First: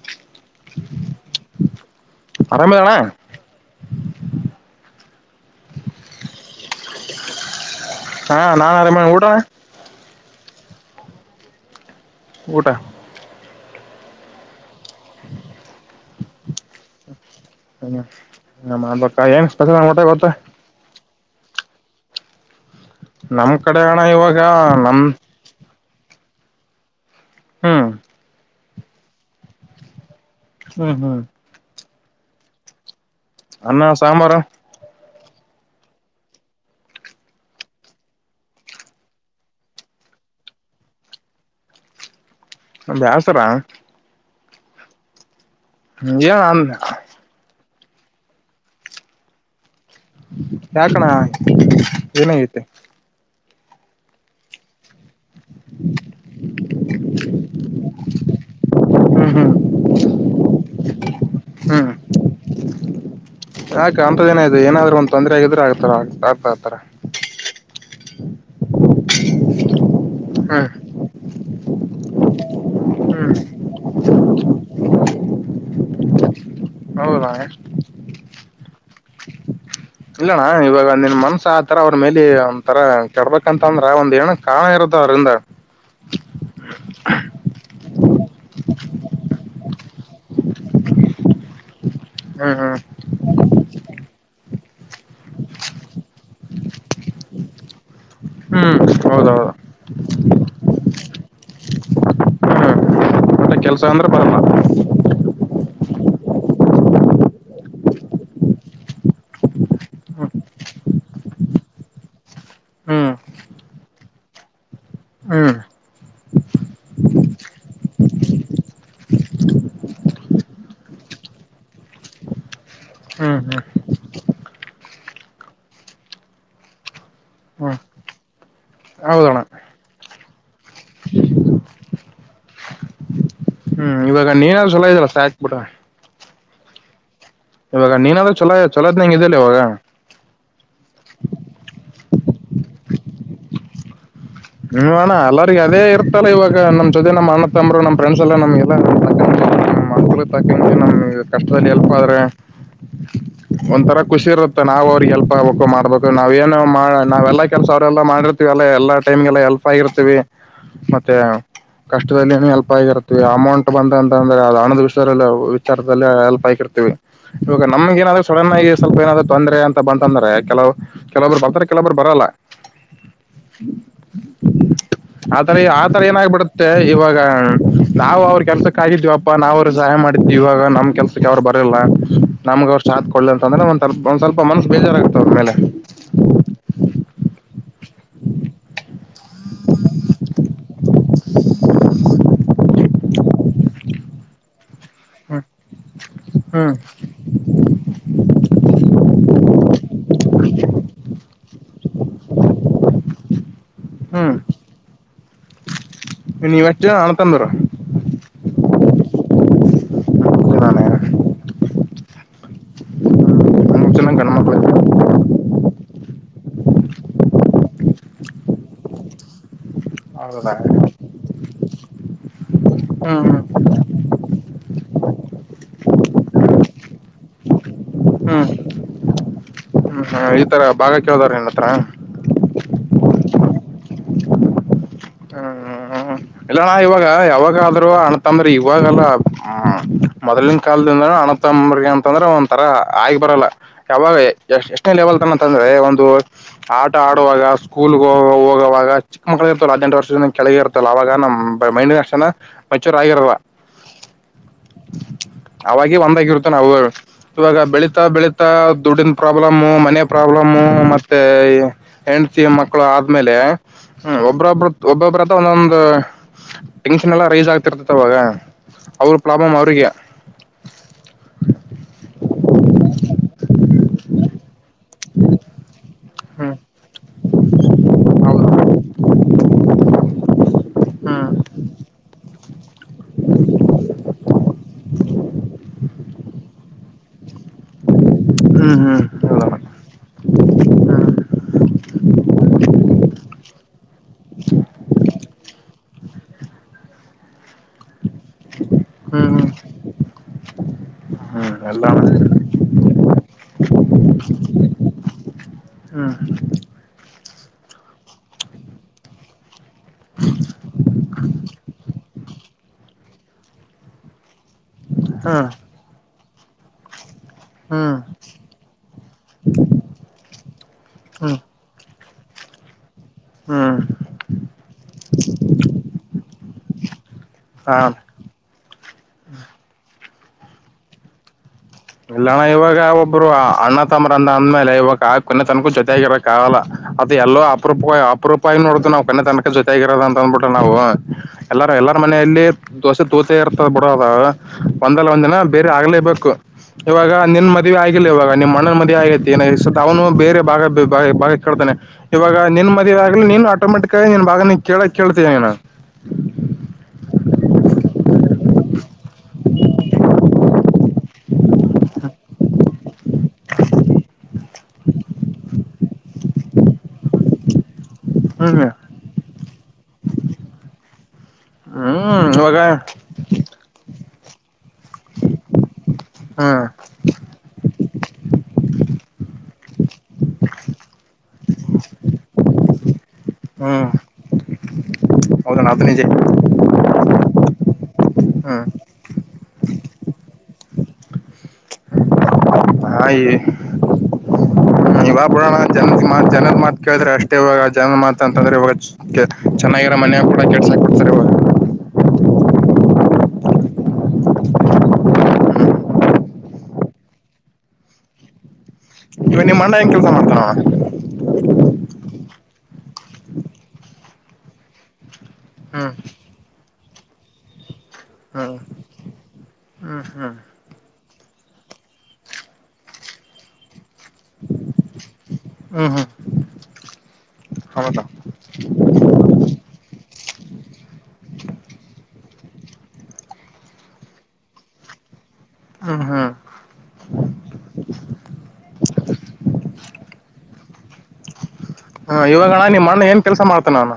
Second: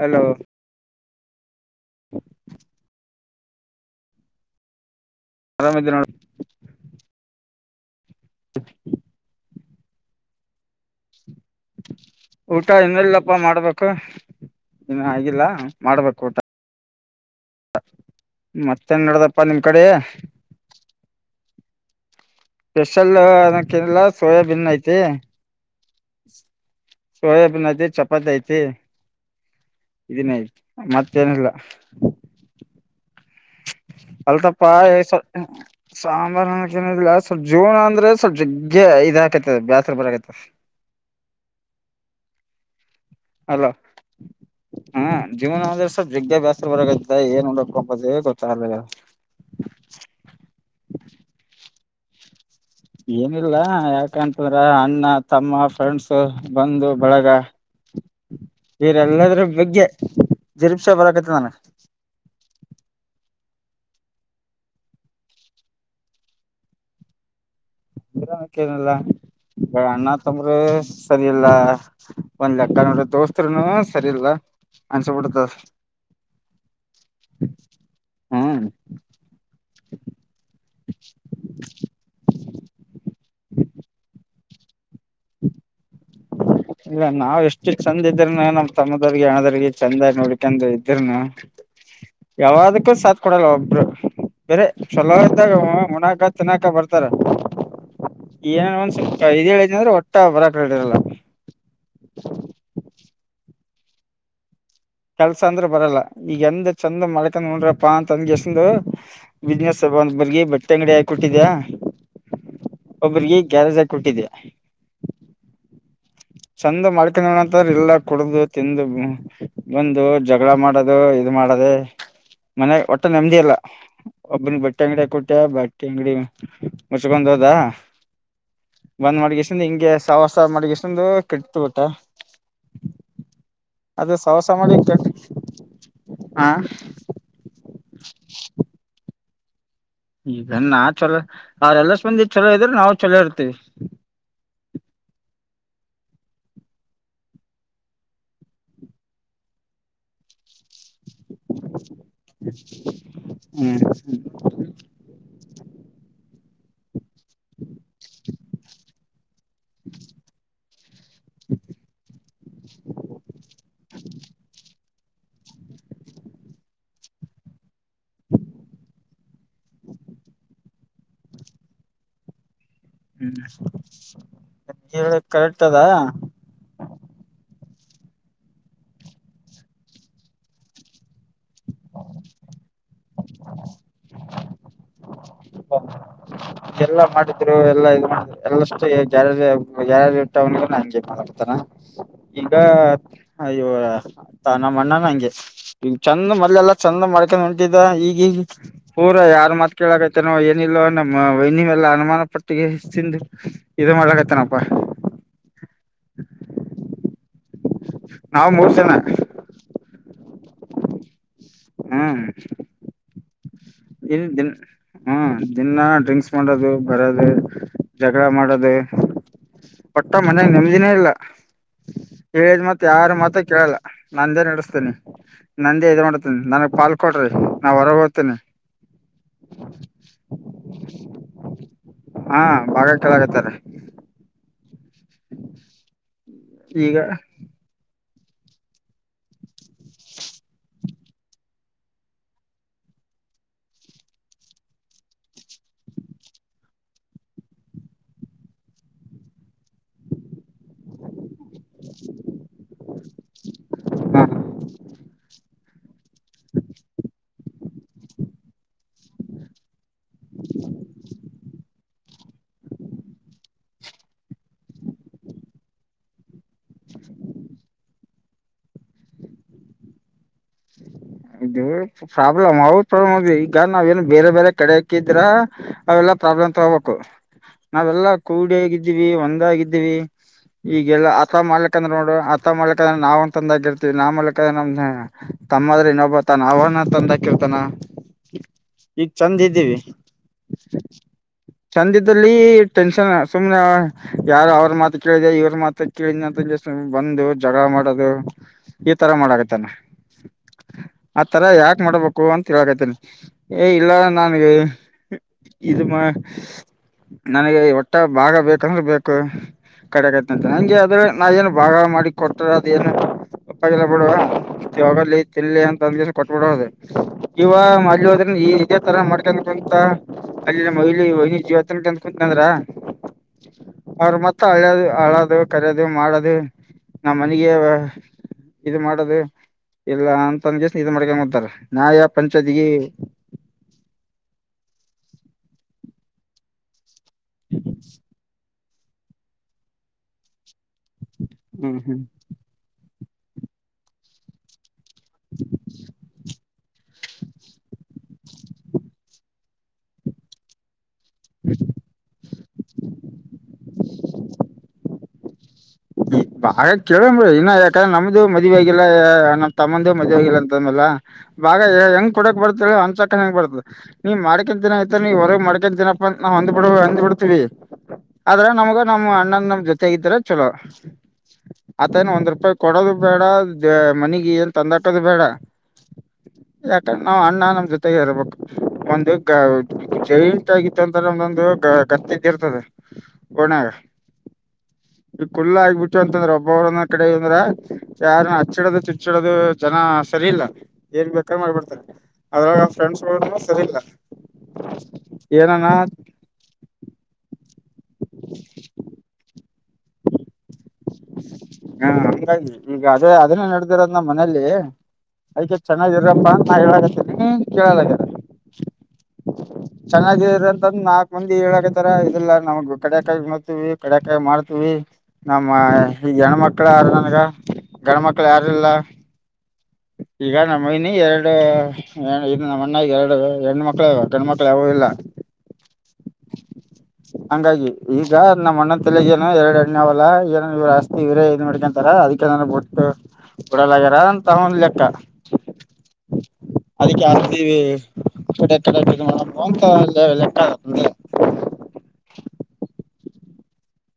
Hello ಹ್ಞೂ ಆರಾಮಿದಣ. ಆರಾಮಿದ ನೋಡ್. ಹಾ ನಾನ್ ಆರಾಮ ಊಟ. ಊಟ ಇನ್ನಲ್ಲಪ್ಪ ಮಾಡ್ಬೇಕು ಇನ್ನ ಆಗಿಲ್ಲ ಮಾಡ್ಬೇಕು ಊಟ. ಮತ್ತೆನ್ ಮಾಡ್ಬೇಕ ನಡ್ದಪ್ಪಾ ಏನ್ ನಿಮ್ ಕಡೆ? ಸ್ಪೆಷಲ್ ಊಟ ಗೊತ್ತ ಸ್ಪೆಷಲ್ ನಮ್ ಕಡೆ ಅನಕಿಲ್ಲ ಅಣ್ಣ ಇವಾಗ ಸೋಯಾಬೀನ್ ಐತೆ. ನಮ್ ಸೋಯಬೀನ್ ಹ್ಮ್ ಐತೆ ಚಪಾತಿ ಐತಿ. [unintelligible] ಹ್ಮ್ ಹ್ಮ್ ಮತ್ತೇನಿಲ್ಲ. ಅನ್ನ ಸಾಂಬಾರು. ಪ [unintelligible] ಸಾಂಬಾರೇನ್ ತಿನ್ನದಿಲ್ಲ ಸ್ವಲ್ಪ ಜೋಳ ಅಂದ್ರೆ ಸ್ವಲ್ಪ ಜಗ್ಗೆ ಇದ ಹಾಕೈತ ಬ್ಯಾಸ್ರ ಬರಕಾಯ್ತದೆ. ಬ್ಯಾ ಅಲ ಹ ಜೀವನ ಅಂದ್ರ ಸ್ವಲ್ಪ ವಿದ್ಯಾಭ್ಯಾಸ ಏನ್ ಬರಕ ಬೖ ಏನ್ ಮಾಡಕ್ಕೊಂಬದೇ ಗೊತ್ತಾಗಲ್ಲ. ಯಾಕಣ ಏನಾಗೖತೆ? ಏನಿಲ್ಲಾ ಯಾಕಂತದ್ರ ಅಣ್ಣ ತಮ್ಮ, ಫ್ರೆಂಡ್ಸು, ಭಂದು, ಬಳಗ. ಬೇರೆ ಹ್ಮ್ ಎಲ್ಲದರ ಹ್ಮ್ ಬಗ್ಗೆ ಜಿರುಪ್ಸಾ ಬರಕತ್ತದ್ ನನ್ಗ. ಹ್ಮ ಯಾಕ ಅಂತದ್ ಏನಾಯ್ತು ಏನಾದ್ರು ಒಂದ್ ತೊಂದ್ರೆ ಆಗಿದ್ರೆ ಆಗ್ತಾರ ಆಗ್ತಾ ಆರ್ತಾರ. ಬರಾಮಕ್ಕೆೇನಲ್ಲ ಅಣ್ಣ ತಂಬ್ರೆ. ಹ್ಮ್ ಸರಿ ಇಲ್ಲ ಒಂದ್ ಲೆಕ್ಕ ನೋಡ್ರ ಹ್ಮ್ ದೋಸ್ತ್ರುನು ಸರಿ ಇಲ್ಲ ಅನ್ಸಬಿಡ್ತದ. ಹೌದ ಹ್ಮ್ ಇಲ್ಲಣ್ಣ ಇವಾಗ ನಿನ್ ಮನ್ಸ ಆತರ ಅವ್ರ ಮೇಲೆ ಒಂತರ ಕೆಡಬಂತ ಅಂದ್ರ ಒಂದ್ ಏನ ಕಾಣ ಇರುತ್ತ ಅವ್ರಂದ ಇಲ್ಲ ನಾವ್ ಎಷ್ಟು ಚಂದ ಇದ್ರನು ನಮ್ ತಮ್ಮದವ್ರಿಗೆ ಹಣದ್ರರಿಗೆ ಚಂದಾಗಿ ನೋಡ್ಕೊಂಡು ಇದ್ರನು [inaudible] ಯಾವದಕ್ಕೂ ಸ ಕೊಡಲ್ಲ ಒಬ್ರು ಬೇರೆ ಚಲೋ ಇದ್ದಾಗ ಮುನಕ ತಿನ್ನಾಕ ಬರ್ತಾರ ಏನನ್ ಹ್ಮ್ ಒಂದ ಸ್ವಲ್ಪ ಹೌದೌದು ಇದದುೇಳಿದ ಅಂದ್ರೆ ಒಟ್ಟ ಬರಕಡಿರಲ್ಲ ಅ ಕೆಲಸ ಅಂದ್ರೆ ಬರಲ್ಲ ಕೆಲ್ಸ ಅಂದ್ರ ಬರಲ್ಲ ಈಗ ಎಂದ ಚಂದ ಮಾಡ್ಕಂದ್ ನೋಡ್ರಪ್ಪಾ ಅಂತಂದಗೆಸಂದ ಬಿಸ್ನೆಸ್ ಹಬ್ಬ ಒಂದ ಹ್ಮ್ ಬರ್ಗಿ ಬಟ್ಟೆ ಅಂಗಡಿ ಹಾಕೊಟ್ಟಿದ್ಯಾ ಹ್ಮ್ ಒಬ್ಬ್ರಿಗೆ ಗ್ಯಾರಜ ಕೊಟ್ಟಿದ್ದ ಹ್ಮ್ ಚೆಂದ ಮಾಡ್ಕೊಂಡಣಂತ ಇಲ್ಲ ಕುಡ್ದು ತಿಂದ ಬಂದು ಜಗಳ ಮಾಡೋದು ಇ ಮಾಡದೆ ಮನೆ ಒಟ್ಟು ಹ್ಮ್ ನೆಮ್ಮದಿಿಯಲ್ಲ ಹ್ಮ್ ಒಬ್ಬನ ಬಟ್ಟೆ ಅಂಗಡಿಯ ಕೊಟ್ಯ ಬಟ್ಟೆ ಅಂಗಡಿ ಮುಚ್ಕೊಂಡ ಹೋದ ಹ್ಮ್ ಒಂದ್ ಹೌದಣ್ಣ ಮಾಡಿಗೆ ಇಷ್ಟಂದು ಹಿಂಗೆ ಸಾವಿರ್ ಸಾವಿರ ಮಾಡಿ ಎಷ್ಟಂದು ಕೆಟ್ತ ಬಿಟ ಹ್ಮ್ ಅದು ಇವಾಗ ನೀನಾದ್ ಸವಸಾಮಾನ ಚಲೋ ಇದಲ್ಲ ಸಾಕ್ ಬಿಡ ಹಾ ಇವಾಗ ನೀನಲ್ಲ ಚಲಾ ಚಲೋದನಂಗ ಇದಲ್ಲಿ ಇವಾಗ ಈಗಾ ಚಲೋ ಅವ್ರೆಲ್ಲ ಸ್ ಬಂದಿ ಚಛಲೋ ಇದ್ರೆ ನಾವು ಚಲೋ ಇರ್ತೀವಿ ಹ್ಮ್ ಅಣ್ಣ ಅಲ್ಲಗ ಅದೇ ಇರ್ತಲ್ಲ ಇವಾಗ ನಮ್ ಜೊತೆ ನಮ್ಮ ಅಣ್ಣ ತಂಬರು ನಮ್ ಫ್ರೆಂಡ್ಸ್ ಎಲ್ಲ ನಮ್ಗೆಲ್ಲ ಅನುಕಲಾಕ ನಮ್ ಕಷ್ಟದಲ್ಲಿ ಎಲ್ಪ ಆದ್ರೆ ಹ್ಮ್ ಒಂಂತರ ಖುಷಿ ಇರತ್ತೆ ನಾ್ ಅವ್ರಿಗೆ ಎಲ್ಪ್ ಆಗ್ಬೇಕು ಮಾಡ್ಬೇಕು ನಾವ್ೇಏನು ನಾವೆಲ್ಲಾ ಕೆಲಸ ಅವ್ರೆಲ್ಲಾ ಮಾಡಿರ್ತಿೀವಲ್ಲ ಎಲ್ಲ ಟೈಮ್ಗೆಲ್ಲ ಎಲ್ಪ್ ಆಗಿರ್ತೀವಿ ಮತ್ತೆ ಕಷ್ಟದಲ್ಲಿ ಏನ ಎಲ್ಪ ಆಗಿರುತ್ತ ಅಮೌಂಟ್ ಬಂದ ಅಂತ ಅಂದ್ರೆ ಅದು ಹಣದ ವಿಚಾರದಲ್ಲಿ ಅಲ್ಪ ಆಕಿರ್ತೀವಿ ಇವಾಗ ನಮ್ಗ ಏನಾದ್ರು ಸಡನ್ ಆಗಿ ಸ್ವಲ್ಪ ಏನಾದ್ ತೊಂದರೆ ಅಂತ ಬಂತಂದ್ರೆ ಕೆಲವು ಕೆಲವರು ಬರ್ತಾರೆ ಕೆಲವರು ಬರಲ್ಲ ಹ್ಮ್ ಆತರ ಕರೆಕ್ಟ್ ಅದ ಆತರ ಏನಾಗಬಿಡುತ್ತೆ ಮತ್ತೆ ಇವಾಗ ನಾವು ಅವ್ರ ಕೆಲಸಕ್ಕಾಗಿದ್ವಿಪ್ಪಾ ನಾವ್ ಅವ್ರು ಸಹಾಯ ಮಾಡಿದ್ವಿ ಇವಾಗ ನಮ್ ಕೆಲ್ಸ ಅವ್ರು ಬರೋಲ್ಲ ನಮ್ಗ ಅವಷ್ಟ ಹಾತ್ ಕೊೊಳ್ಳಲಿ ಅಂದ್ರ ಒ ಒ್ ಸ್ವಲ್ಪ ಮನಸ ಬೇಜಾರಾಗಗುತ್ತೆ ಅವ್ರ ಮೇಲೆ ಇದೆಲ್ಲ ಮಾಡ ಎ ಎಲ್ಲಷ್ಟುಾರ ಯಾರ ಇಟ್ಟಂದ ನಾಂಜ ಮಾಡಡ್ತಾರ ಈಗ ಅಯ್ಯೋ ನಮ್ಮ್ ಅಣ್ಣ ಹಂಗೆ್ ಚಂದ ಮದ್ಲೆಲ್ಲಾ ಹ್ಮ್ ಚಂದ ಮಾಡ ನಟಿದ ಈಗೀಗ ಹಊರ ಯಾರ ಮಾತ್ ಕೇಳಕೈ ನ ಏನಿಲ್ಲವ ನಮ್ಮ ನಿವೆಲ್ಲ ಅನುಮಾನ ಪಟ್ಟ ತಿಿಂದ ಇ ಮಾಡ್ಲಕತನಪ್ಪಾ ನೀವತ್ತ ಅಣತಂದ್ರ ನಾವ್ ಮೂರು ಜನ ನಾನೇ ಹ್ಮ ಮೂರ್ ಜನ ಏನು ಗಂಡ ಇಲ್ಲ ದಿನ ಮಕ್ಳು ಹ್ಮ ದಿನಾ ಡ್ರಿಂಕ್ಸ್ ಮಾಡೋದು ಬರೋದು ಜಗಳ ಮಾಡೋದು [unintelligible] ಒಟ್ಟ ಮನ್ಗ ಮುಮ್ದಿನೇ ಇಲ್ಲ ಹೇಳಿದ್ ಮತ್ ಯಾರ ಹ್ಮ್ ಮಾತ ಹ್ಮ್ ಕೇಳಲ್ಲ ನಂದೇ ನಡೆಸ್ತೇನಿ ನಂದೇ ಇದು ಮಾಡತೀನಿ ನನಗ್ ಪಾಲ್ ಕೊಡ್ರಿ ನಾ ಹೊರಗೆ ಹೋಗ್ತೇನಿ ಹ್ಮ್ ಹ್ಮ್ ಹ ಈ ತರ ಭಾಗ ಕೇಳದಾರಣನ್ನತ್ರ ಹಾ ಬಾಗ ಕೆಳಾಗತ್ತಾರ ಹ್ಮ್ ಹ್ಮ್ ಇಲ್ಲಾ ಈಗ ಇವಾಗ ಯಾವಾಗಾದರು ಅಣಂತಂದ್ರೆ ಇವಾಗೆಲ್ಲ ಹ್ಮ್ ಮೊದ್ಲಿನ ಕಾಲದಿಂದನ ಅನತ್ತಂಬರ್ಗೆ ಅಂತಂದ್ರೆ ಒಂ ತರ ಆಗ್ ಬರಲ್ಲ ಯಾವಾಗ ಎಷ್ಟ ಎಷ್ಟನೇ ಲೆವೆಲ್ ತನಂತಂದ್ರೆ ಒಂದು ಆಟ ಆಡುವಾಗ ಸ್ಕೂಲ್ಗೆ ಹೋಗ ಹೋಗುವವಾಗ ಚಿಕ್ಕ ಮಕ್ಕಳ ಅಜೆಂಟ್ ಕೆಳಗೆ ಇರ್ತ್ತಲ್ಲ ಅವವಾಗ ನಮ್ಮ್ ಮೈಂಡ್ಕ್ಷಣ ಮೆಚೂರ್ ಆಗಿರಲ್ವ ಹ ಅವಾಗ ಒಂದಾಗಿರುತ್ತ ನಾವು ಇವಾಗ ಬೆಳೀಿತಾ ಬೆಳೀಿತಾ ದುಡ್ಡಿನ ಪ್ರಾಬ್ಲಮ ಮನ ಪ್ರಾಬ್ಲಮು ಮತ್ತೆ ಹೆಂಡತಿ ಮಕ್ಕಳು ಆದ್ಮೇಲೆ್ಮ ಒಬ್ಬ್ರೊಬ್ರ ಒಬ್ಬೊಬ್ರತ್ರ ಒಂದೊಂದು ಟೆನ್ಷನ್ ಎಲ್ಲಾ ರೈಸ್ ಆಗ್ತಿರ್ತತೆವಾಗ ಅವ್ರ ಪ್ರಾಬ್ಲಮ್ ಅವ್ರಿಗೆ ಇದು ಪ್ರಾಬ್ಲಮ್ ಅವದ ಪ್ರಾಬ್ಲಮ್ ಅದು ಈಗ ನಾವ್ ಏನು ಬೇರೆ ಬೇರೆ ಕಡೆ ಹಕ್ಕಿದ್ರ ಅವೆಲ್ಲಾ ಪ್ರಾಬ್ಲಮ್ ಹ್ಮ್ ತ ಹಬೇಕು ನಾವೆಲ್ಲಾ ಹೌದು ಕೂಡ ಆಗಿದ್ದೀವಿ ಒಂದಗಿದ್ದೀವಿ ಈಗಲ್ಲಾ ಅತ ಹ್ಮ್ ಮಾಡ್ಕ್ ಅಂದ್ರೆ ನೋಡು ಆತ ಮಾಡ್ಕ್ ಅಂದ್ರೆ ನಾವವುಂತ ತಂದ ಆಗ ಇರ್ತೀವಿ ನಾವ್ ಮಾಡ್ಕಕ್ಂದ್ರೆ ನಮ್ದ ತಮ್ಮದ್ರೆ ಇನ್ನೊಬ್ಬ ತಾನ ಅವನ ತಂದಾಕಿರ್ತಾನ ಹ್ಮ್ ಹ್ಮ್ ಹೌದಣ ಚಂದಿದ್ದೀವಿ ಚೆಂದಿದ್ದಲ್ಲಿ ಟೆನ್ಷನ್ ಸುಮ್ನೆ ಯಾರ ಅವ್ರ ಮಾತು ಕೇಳಿದೆ ಇವ್ರ ಮಾತ ಕಳಿನ ಬಂದು ಜಗಳ ಮಾಡೋದು ಈ ತರ ಹ್ಮ್ ಹ್ಮ್ ಮಾಡಗತ್ತಾನ ಆತರ ಹ್ಮ್ ಯಾಕಕ್ ಎಲ್ಲ ಹ್ಮ್ ಮಾಡ್ಬೇಕು ಅಂತ ಹೇಳಕೈತೇನಿ ಏ ಇಲ್ಲ ನನಗೆ ಇದು ಮಾ ಹ್ಮ್ ನನಗೆ ಒಟ್ಟ ಭಾಗ ಬೇಕಂದ್ರೆ ಬೇಕು ಕಡೆ ಆತ ಅಂತೆ ನಂಗೆ ಆದದ್ರೆ ನಾವೇಏನು ಭಾಗ ಮಾಡಿ ಕೊಟ್ರ ಅದ ಏನು ಒಪ್ಪಾಗಿಲ್ಲ ಬಿಡುವಗ ತಿಲ್ಲಿಲಿ ಅಂತ ಅಂದ ಕೊಟ್ಬಿಡದು ಇವ ಹ್ಮ್ ಹ್ಮ್ ಮಲ್ಲಿ ಈ ನಿಜ ತರ ಮಾಡ್ಕಂತ ಅಲ್ಲಿ ಮಹಿಲಿ ವೈಿಜ್ಯ ಕುಂತ ಅಂದ್ರ ಹ್ಮ್ ಅವ್ರ ಮ ಅದು ಆಳೋದು ಕರೆಯೋದು ಮಾಡೋದು ನಮ್ಮ್ ಮನೆಗೆ ಹಾ ಇದು ಮಾಡೋದು ಇಲ್ಲ ಅಂತ ಅನ್ಗೆ ಇದ ಮಾಡ್ಕೊಂಡಂಗ ಹದ್ತಾರ ಇಲ್ಲಣ ಇವಾಗ ಒಬ್ರು ಅಣ್ಣ ಂಬ ಅಂದ ಅಂದ್ಮೇಲೆ ಇವಾಗ ಕೊನೆ ತನಕೂ ಜೊತೆ ಆಾಗಿರಕ್ಕಾಗಲ್ಲ ಅದು ಎಲ್ಲೋ ಅಪರೂಪ ಅಪರೂಪ ಉಪಾಯ ನೋಡ್ದದು ನಾವು ಕಣ ತನಕಕ್ಕೆ ಜೊತೆ ಆಾಗಿರೋದ ಅಂತ ಅಂದ್ಬಿಟೆ ನಾವು ಎಲ್ಲಾರ ಹ್ಮ್ ಎಲ್ಲರ ಹ್ಮ್ ಮನೆಯಲ್ಲಿ ದೋಸೆ ತೂತ ಇರ್ತದ ಬಿಡೋ ಅದ ಒಂದಲ್ಲ ಒಂದ್ ದಿನ ಬೇರೆ ಆಗ್ಲೇಬೇಕು ಇವಾಗ ನಿನ್ ಮದ್ವಿೆ ಆಗಿಲ್ಲ ಇವಾಗ ನಿಮ್ಮ ಮಣ ಮದ್ ಆಗೈತಿ ಏನ ಸತ್ ಅವನು ಬೇರೆ ಭಾಗ ಬ ಬಾಗ ಕೇಳ್ತಾನೆ ಇವಾಗ ನಿನ್ ಮದುವೆ ಆಗಲಿ ನೀನ್ ಆಟೋಮೆಟಿಕ್ ಆಗಿ ನೀನ್ ಭಾಗ ಕೇಳಕ್ ಕೇಳ್ತೀನ ಬಾ ಕೇಳವಿ ಇನ್ನು ಯಾಕಂದ್ರೆ ನಮ್ದು ಮದ್ ಆಗಲ್ಲ ನಮ್ಮ ತಮ್ಮಂದೂ ಮದ್ ಆಗಲ್ಲ ಅಂತ ಮೇ ಬಾಗ ಹೆಂಗ್ ಕೊಡಕ್ ಬರ್ತ ಒಂದಸ ಬರ್ತ ನೀವ ಮ್ಕನ್ ದಿನ ಆಯ್ತ ನೀವ ಹೊರಗೆ ಮ ಮಾಡಕನ್ ದಿನಪ್ಪ ಅ ನಾವು ಹೊಂದ್ ಬಿಡ ಹೊಂದ್ ಬಿಡ್ತೀವಿ ಆದ್ರ ಹ್ಮ್ ನಮ್ಗ ನಮ್ಮ್ ಅಣ್ಣನ್ ನಮ್ ಜೊತೆಗಿದರ ಚಲೋ ಆತ ನ ಹ್ಮ್ ಒಂದ್ ರೂಪಾಯಿ ಇವಾಗ ಕೊಡೋದು ಬೇಡ ಮನಗೆ ತಂದಾಟದು ಬೇಡ ಹ್ಮ್ ಯಾಕ ನಾವ್ ಅಣ್ಣ ನಮ್ ಜೊತೆಗೆ ಇರ್ಬೇಕು ಒಂದು ಜೈಂಟ್ ಆಗಿತ್ತು ಅಂದ ನಮ್ದೊಂದು ಕರ್ತ್ತಿದ್ದಿರ್ತದೆ ಹ ಗಣ ಈಗ ಕುುಲ್ ಹೌದಣ್ಣ ಅದು ಆಗಗ್ಬಿಟ್ಟು ನಿಜ ಅಂತಂದ್ರೆ ಒಬ್ಬ ಅವ್ರನ್ನ ಈ ಕಡೆ ಅಂದ್ರ ಯಾರು ಹ್ಮ್ ಹಚ್ಚಿಡದು ಚುಚ್ಚಿಡದು ಜನ ಸರಿ ಇಲ್ಲ ಏನ್ ಬೇಕ್ರ ಮಾಡ್ಬಿಡ್ತಾರೆ ಅದ್ರಾಗ ಫ್ರೆಂಡ್ಸ್ ಸರಿ ಇಲ್ಲ ಹ್ಮ ಇವಾಗ ಬಡೋಣ ಏನನ ಜನ ಜನದ ಮಾತ್ ಕೇಳಿದ್ರೆ ಅಷ್ಟ್ ಇವಾಗ ಜನ ಮಾತ ಅಂತಂದ್ರೆ ಇವಾಗ ಚೆನ್ನಾಗಿರೋ ಮನೆಯ ಕೂಡ ಕೆಡ್ಸಕ್ತಾರೆ ಹಾ ಈಗ ಅದೇ ಅದನ್ನೇ ನಡೆದರದ ನ್ ಮನೇೆಯಲ್ಲಿ ಅಯ್ಕ ಚೆನ್ನಾಗಿರಪ್ಪಾ ನಾ ಹೇಳಕತ್ತೀನಿ ಕೇಳಲಗಾರ ಇವ ನಿಮ್ಮ್ ಅಣ್ಣ ಹೆಂಗನ್ ಕೆಲ್ಸ ಮಾಡ್ತಾನವ ಮುಂದಿ ಹೇಳಕತರ ಇದೆಲ್ಲಾ ನಮಗ್ ಕಡಕಾಯಿ ನೋಡ್ತವಿ ಕಡಕಾಯಿ ಮಾಡ್ತೀವಿ ನಮ್ಮ ಈಗ ಹೆಣ್ಮಕ್ಳ ಯಾರು ನನ್ಗ ಗಂಡ ಮಕ್ಳು ಹ್ಮ್ ಯಾರುಲ್ಲ ಹ್ಮ್ ಈಗ ಹ್ಮ್ ನನಿ ಎರಡು ಇದು ನಮ್ಮ ಅಣ್ಣ ಎರಡು ಎರಡು ಮಕ್ಕಳು ಇದವು ಗಣಮಕ್ಳು ಯಾವು ಇಲ್ಲ ಹ್ಮ್ ಹ್ಮ್ ಹ್ಮ್ ಹಂಗಾಗಿ ಹೌದಾ ಈಗ ನಮ್ಮ ಅಣ್ಣ ತಲೆಗೆ ಎರಡ್ ಎಣ್ಣ ಅವಲ್ಲ ಏನ ಇವ್ ಆಸ್ತಿ ಇವರೇ ಇದ್ ಮಾಡ್ಕೊಂತಾರ ಅದಕ್ಕೆನ ಬ ಬಿಟ್ಟು ಕೊಡಲಗ್ಯಾರ ಅಂತ ಹೊಂದ್ ಲೆಕ್ಕ ಹ ಹಾ ಅದಕ್ಕೆ ಆವಿ ಕಡೆ ಕಡೆ ಮಾಡ ಅಂತ ಲೆಕ್ಕ ಆ ಹಾ ಇವಾಗಣ ನಿಮ್ಮ ಅಣ್ಣ ಏನ್ ಕೆಲ್ಸ ಮಾಡ್ತಾನ ಅವ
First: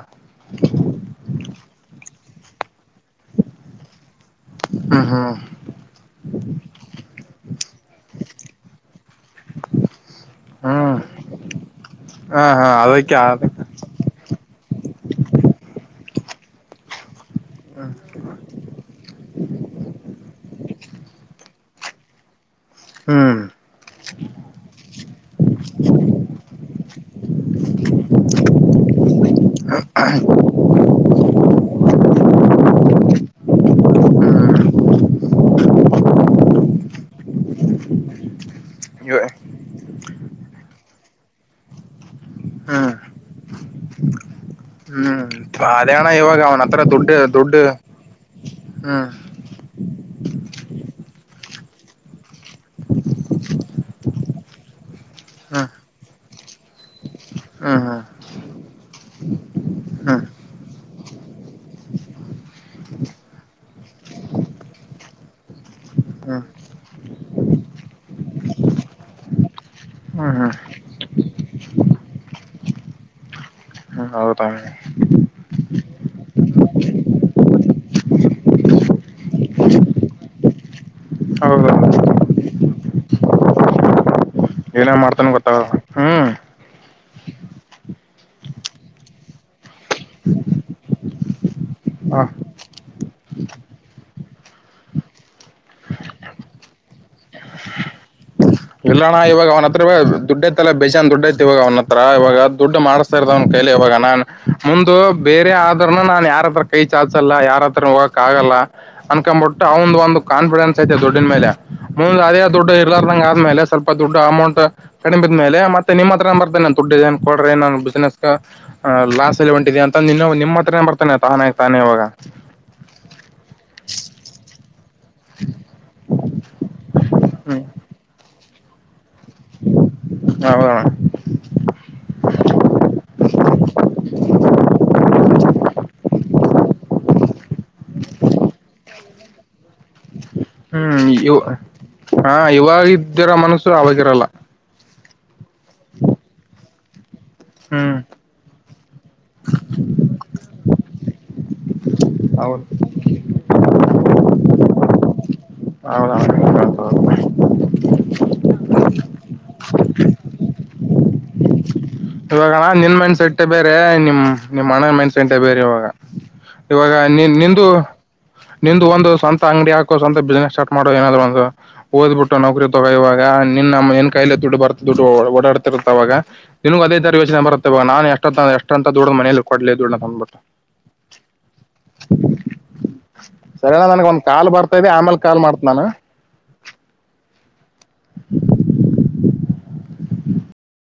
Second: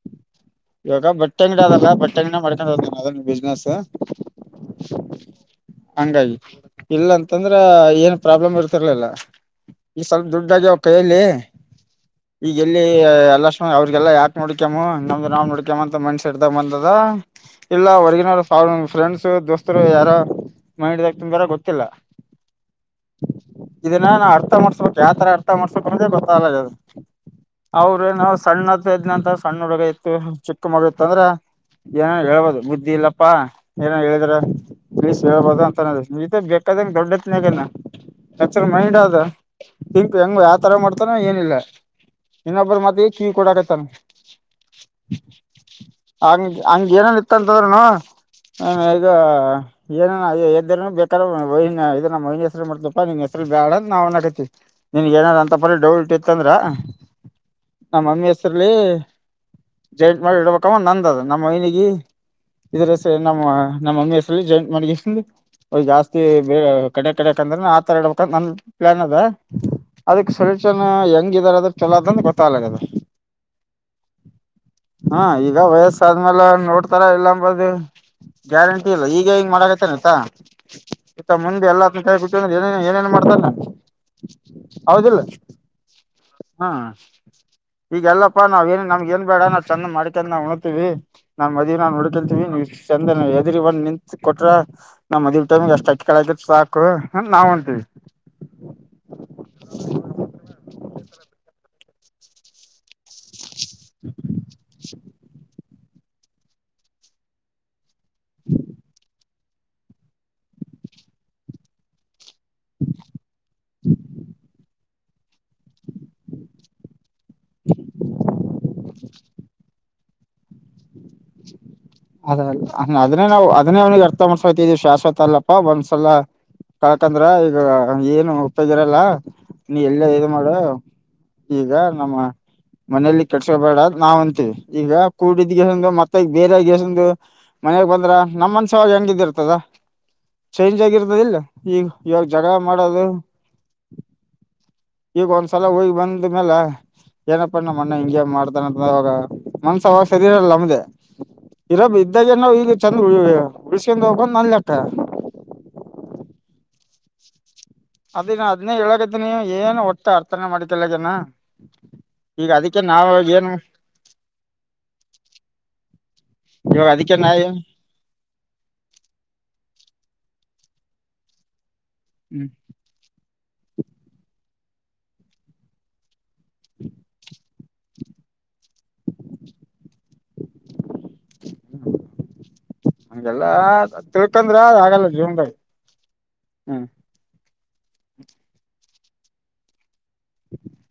ಇವಾಗ ಬಟ್ಟೆ ಅಂಗಡಿ ಅದಲ್ಲ ಬಟ್ಟೆ ಅಂಗಡ ಮಾಡ್ಕೊಂಡು ಹೋಗ್ನ ಅದ ಬಿಸ್ನೆಸ್ ಹ್ಮ ಹ್ಮ ಹಂಗಾಗಿ ಇಲ್ಲ ಅಂತಂದ್ರ ಏನ್ ಪ್ರಾಬ್ಲಮ್ ಇರ್ತಿರ್ಲಿಲ್ಲ ಈ ಸ್ವಲ್ಪ ದುಡ್ಡಾಗಿಯ ಅವ ಕ ಹ್ಮ್ ಹೇಳಿ ಹಾ ಈಗ ಹಾ ಎಲ್ಲಿ ಅದಕ್ಕೆ ಎಲ್ಲಷ್ಟ ಅದಕ್ಕೆ ಅವ್ರರಿಗೆಲ್ಲಾ ಯಾಕ್ ನೋಡಿಕ್ಯಾಮ ನಮ್ದ ನಾವು ನಡ್ಯ ಅಂತ ಮನ್ಸ ಹಡ್ದ ಬಂದದ ಇಲ್ಲ ಹೊರ್ಗಿನವ್ ಫ್ರೆಂಡ್ಸ್ ದೋಸ್ತರು ಯಾರೋ ಮೈಂಡ್ಗ ತಾರ ಗೊತ್ತಿಲ್ಲ ಹ್ಮ್ ಇದನ್ನ ನಾ ಅರ್ಥ ಮಾಡ್ಸ್ಬೇಕಕ್ ಯಾವತರ ಅರ್ಥ ಮಾಡ್ಸ್ಬೇಕ ಅಂದೆ ಗೊತ್ತಾಗಲ್ಲದು ಅವ್ರೇನಾವ್ ಸಣ್ಣ ಹತ್ದ್ನಂತ ಸಣ್ಣ ಹುಡುಗ ಇತ್ತು ಚಿಕ್ಕ ಮಗ ಇತ್ತ ಅಂದ್ರ ಏನೇ ಹೇಳ್ಬೋದು ಬುದ್ಧಿ ಇಲ್ಲಪ್ಪಾ ಏನ ಹೇಳಿದ್ರ ಹ್ಮ್ ತಿಳಿಸಿ ಹೇಳ್ಬೋದು ಅಂತ ನೀ ಬೇಕಾದಂಗ ದೊಡ್ಡತ್ನಾಗನ ಎರ್ ಮೈಂಡ್ ಆದ ಇವ ಹಂಕು ಹೆಂಗ ಯಾವ ತರ ಮಾಡ್ತಾನ ಏನಿಲ್ಲ ಇನ್ನೊಬ್ಬರ ಹ್ಮ್ ಮತ್ಗೆ ಕೀ ಕೊಡಾಕತಾನ ಹ್ಮ್ ಅದೇ ಅಣ್ಣ ಇವಾಗ ಹಂಗ ಅವನ ಹತ್ರ ಹಂಗ ಏನನ್ ದುಡ್ಡು ದುಡ್ಡು ಇತ್ತಂತದ್ರನು ಹ ಈಗ ಹ್ಮ್ ಏನೇ ಎದ್ದ ಬೇಕಾದ ವಿನ ಇದ ನಮ್ಮ ಮಹಿನ ಹೆ ಮಾಡ್ದಪ್ಪಾ ನಿನ್ ಹೆಸರು ಬ್ಯಾಡ ಅ ನಾವು ನಡತಿವಿ ನಿನ್ ನಾರ ಅಂತ ಹ್ಮ್ ಬರೀ ಡೌಲ್ಟ್ ಇತ್ತಂದ್ರ ಹ್ಮ್ ಹ್ಮ್ ನಮ್ಮಮ್ಮಿ ಹೆಸರ್ಲ್ಲಿ ಜೇಟ್ ಹ್ಮ್ ಮಾಡಿ ಇಡ್ಬೇಕಮ್ಮ ನಂದದ ನಮ್ಮ ಮನಿಗೆ ಇದ್ರಸ ನಮ್ಮ ನಮ್ಮಮ್ಮಿ ಹೆಸರಲ್ಲಿ ಜಾಯಿಂಟ್ ಮಾಡ ಹ ಜಾಸ್ತಿ ಹ್ಮ್ ಹ್ಮ್ ಬೇ ಕಡೆ ಕಡೆಕಂದ್ರೆ ಆತರ ಇಡ್ಬೇಕಂತ ನನ್ ಪ್ಲಾನ್ ಅದ ಅದಕ್ ಹ್ಮ್ ಸ್ವಲ್ಪ ಹ್ಮ್ ಚನ ಹೆಂಗ ಇದಾರ ಅದ್ರ ಚಲೋ ಅದಂದ ಗೊತ್ತಾಗಲದ ಹೌದ ಹಾ ಈಗ ವಯಸ್ಸ ಆದ್ಮೇಲೆ ನೋಡ್ತಾರ ಇಲ್ಲ ಅಂಬದು ಗ್ಯಾರಂಟಿ ಇಲ್ಲ ಈಗ ಹಿಂಗ ಮಾಡಕತ್ತನಯತ್ತಾ ಇತ್ತ ಮುಂದೆ ಹೌದಾ ಎಲ್ಲತ್ನ ಕಾಯಿ ಬಿಟ್ಟ ಅಂದ್ರೆ ಏ ಏನೇನ್ ಮಾಡ್ತಾರ ಏನೇ ಮಾಡತಾನ ಗೊತ್ತ ಹ್ಮ್ ಈಗಲ್ಲಪ್ಪಾ ನಾವ ಏನ್ ನಮ್ಗೆ ಏನ್ ಬೇಡ ನಾವು ಚಂದ್ ಮಾಡ್ಕೊಂಡ್ ನ ಉಣತೀವಿ ನಮ್ ಮದವಿ ನಾನ್ ಹ ನುಡ್ಕತಿವಿ ನೀವ್ ಚಂದ ಹೆದರಿ ಬಂದ್ ನಿತ್ ಕೊಟ್ರ ನಮ್ಮ್ ಮದ್ ಟೈಮ್ ಅಷ್ಟ ಅಕ್ಕಿ ಕಾಳು ಅಕಿರ ಸಾಕು ನಾವ್ ಹೊಂಂತೀವಿ ಇಲ್ಲಣ್ಣ ಇವಾಗ ಅವ್ತ್ರ ಡ್ಡಐಲ್ಲ ಬೇಜನ್ ದುಡ್ ಐತಿ ಇವ ಅವ್ನತ್ರ ಇವಾಗ ದುಡ್ಡು ಮಾಡ ಸರ್್ನ್ ಕೈಲಿ ಇಾಗ ನಾನು ಮುಂದ ಬೇರೆ ಆದ ನಾನ್ ಯಾರತ್ರ ಕೈ ಚಾಲ್ಸಲ್ಲ ಯಾರತ್ರ ಹೋಗಕ್ ಆಗಲ್ಲ ಅನ್ಕೊ್ಂಬಿಟ್ಟು ಅವ ಒ್ ಒಂದು ಕಾಫಿಡೆನ್ಸ್ ಐತೆ ದುಡ್ಡಿನ ಮೇಲೆ ಮುಂದ್ ಅದೇ ದುಡ್ ಇರ್ಲಾರದಂಗ ಆದ್ಮೇಲೆ ಸ್ವಲ್ಪ ದುಡ್ ಅಮೌಂಟ್ ಕಡಿಮೆಿದ ಮೇಲೆ ಮತ್ತೆ ನಿಮ್ಮ ಹತ್ರನ ಬರ್ತೇನೆ ದುಡ್ಡ ಇದ ಕೊಡ್ರಿ ನ ಬಿಸಿನನೆಸ್ ಲಾಸ್ ಎಲ್ಲಿ ಹೊಂಟಿದ ಅಂತ ನಿಮ್ಮ ಹತ್ರನನೆ ಬರ್ತಾನೆ ತಾನೇ ತಾನೇ ಇವಾಗ ಅದ ಅದನ್ನೇ ನಾ ಅದೇ ಅವನಿಗೆ ಅರ್ಥ ಮಾಡ್ಸಕತಿದವಿ ಶ ೊತ್ತಲ್ಲಪ್ಪ ಒಂದ್ಸಲ ಕಾಕಂದ್ರ ಈಗ ಹ್ಮ್ ಏನು ಉಪೋಗಿರಲ್ಲ ನೀ ಎಲ್ಲ ಇ ಮಾಡುವ ಹೌದಣ್ಣ ಈಗ ನಮ್ಮ ಮನೇಲಿ ಕಟ್ಸಕೋಬೇಡ್ ನಾವ ಅಂತೀವಿ ಈಗ ಕೂಡಿದ್ ಗಸಂದ ಮತ್ತೆ ಬೇರೆ ಗಸ ಮನಯಗ್ ಬಂದ್ರ ನಮ್ಮ್ ಮನ್ಸವಾಗ ಹೆಂಗಿದ್ದಿರ್ತದ ಚೇಂಜ್ ಹ್ಮ್ ಆಗಿರ್ತದಿಲ್ಲ ಇವ ಈಗ ಇವಾಗ ಹಾ ಜಗಳ ಮಾಡೋದು ಇವಾಗಿದ್ದರ ಮನಸ್ಸು ಅವಾಗಿರಲ್ಲ ಈಗ ಒಂದ್ಸಲ ಹೋಗಿ ಬಂದ್ಮೇಲೆ ಏನಪ್ಪ ನ ಮಣ್ಣ ಹ್ಮ್ ಹಿಂಗೆ ಮಾಡ್ತಾನಂತ ಅವಾಗ ಮನ್ಸ ಅವಾಗ ಶರೀರಲ್ಲಿ ನಮ್ದೇ ಇರಬ್ ಇದ್ದಾಗ ಏನ ಹೌದು ಈಗ ಚಂದ ಉಳ್ಸಕೊಂಡ ಹೋಗೊಂಡ್ ನನ್ ಲೆಕ್ಕ ಹೌದಏ ಮಾಡ್ತ ಅದೇ ಅದ್ೇ ಹೇಳದನಿ ಏನ್ ಒಟ್ಟಾ ಅರ್ಥನ ಮಾಡಿಕಲ್ಲಗನ ಈಗ ಇವಾಗಣ ಅದಕ್ಕೆ ನಿನ್ ನಾವ ಮೆನ್ಸೆಟೆ ಏನು ಬೇರೆ ನಿಮ್ ನಿಮ್ ಅಣ್ಣ ಮೆನ್ಸೆಂಟೆ ಬೇರೆ ಇವಾಗ ಇವಾಗ ಅದಕ್ಕೆ ನಿ ನಾ ಏನ್ ನಿಂದು ನಿಂದು ಒಂದು ಸ್ವಂತ ಅಂಗಡಿ ಹಾಕೋ ಸ್ವಂತ ಬಿಸನೆಸ್ ಸ್ಟಾರ್ ಮಾಡೋ ಏನಾದ್ರು ಒಂದು ಓದ್ಬಿಟ್ಟು ಹ್ಮ್ ನೌಕರಿ ತಗೋ ಇವಾಗ ನಿನ್ ನಮ್ಮ ಏನ್ ಕೈಲೆ ದುಡ್ಡು ಬರ್ತ ದುಡ್ಡು ಓಡಾಡ್ತಿರುತ್ತ ಅವಾಗ ನಿಿನಗಗ್ ಅದೇ ತರ ಯಚನೆ ಬರುತ್ತೆ ಬ ನಾ ಎಷ್ಟತ್ತ ಎಷ್ಟು ಅಂತ ದೊಡ್ಡ ಮನೇಲಿ ಕೊಡ್ಲ ದುಡ್ಡ ಅಂದ್ಬಿಟ್ಟ ಹಂಗೆಲ್ಲಾ ಸರಿನಾ ನನ್ಗ ಒಂದ್ ಕಾಲ್ ತಿಳ್ಕಂದ್ರ ಬರ್ತಾದೆ ಆಗಲ್ಲ ಆಮೇಲ್ ಕಾಲ್ ಜೀವನ್ದಾಗ ಮಾಡ್ತ ನಾನು ಹ್ಮ್ [unintelligible] ಹ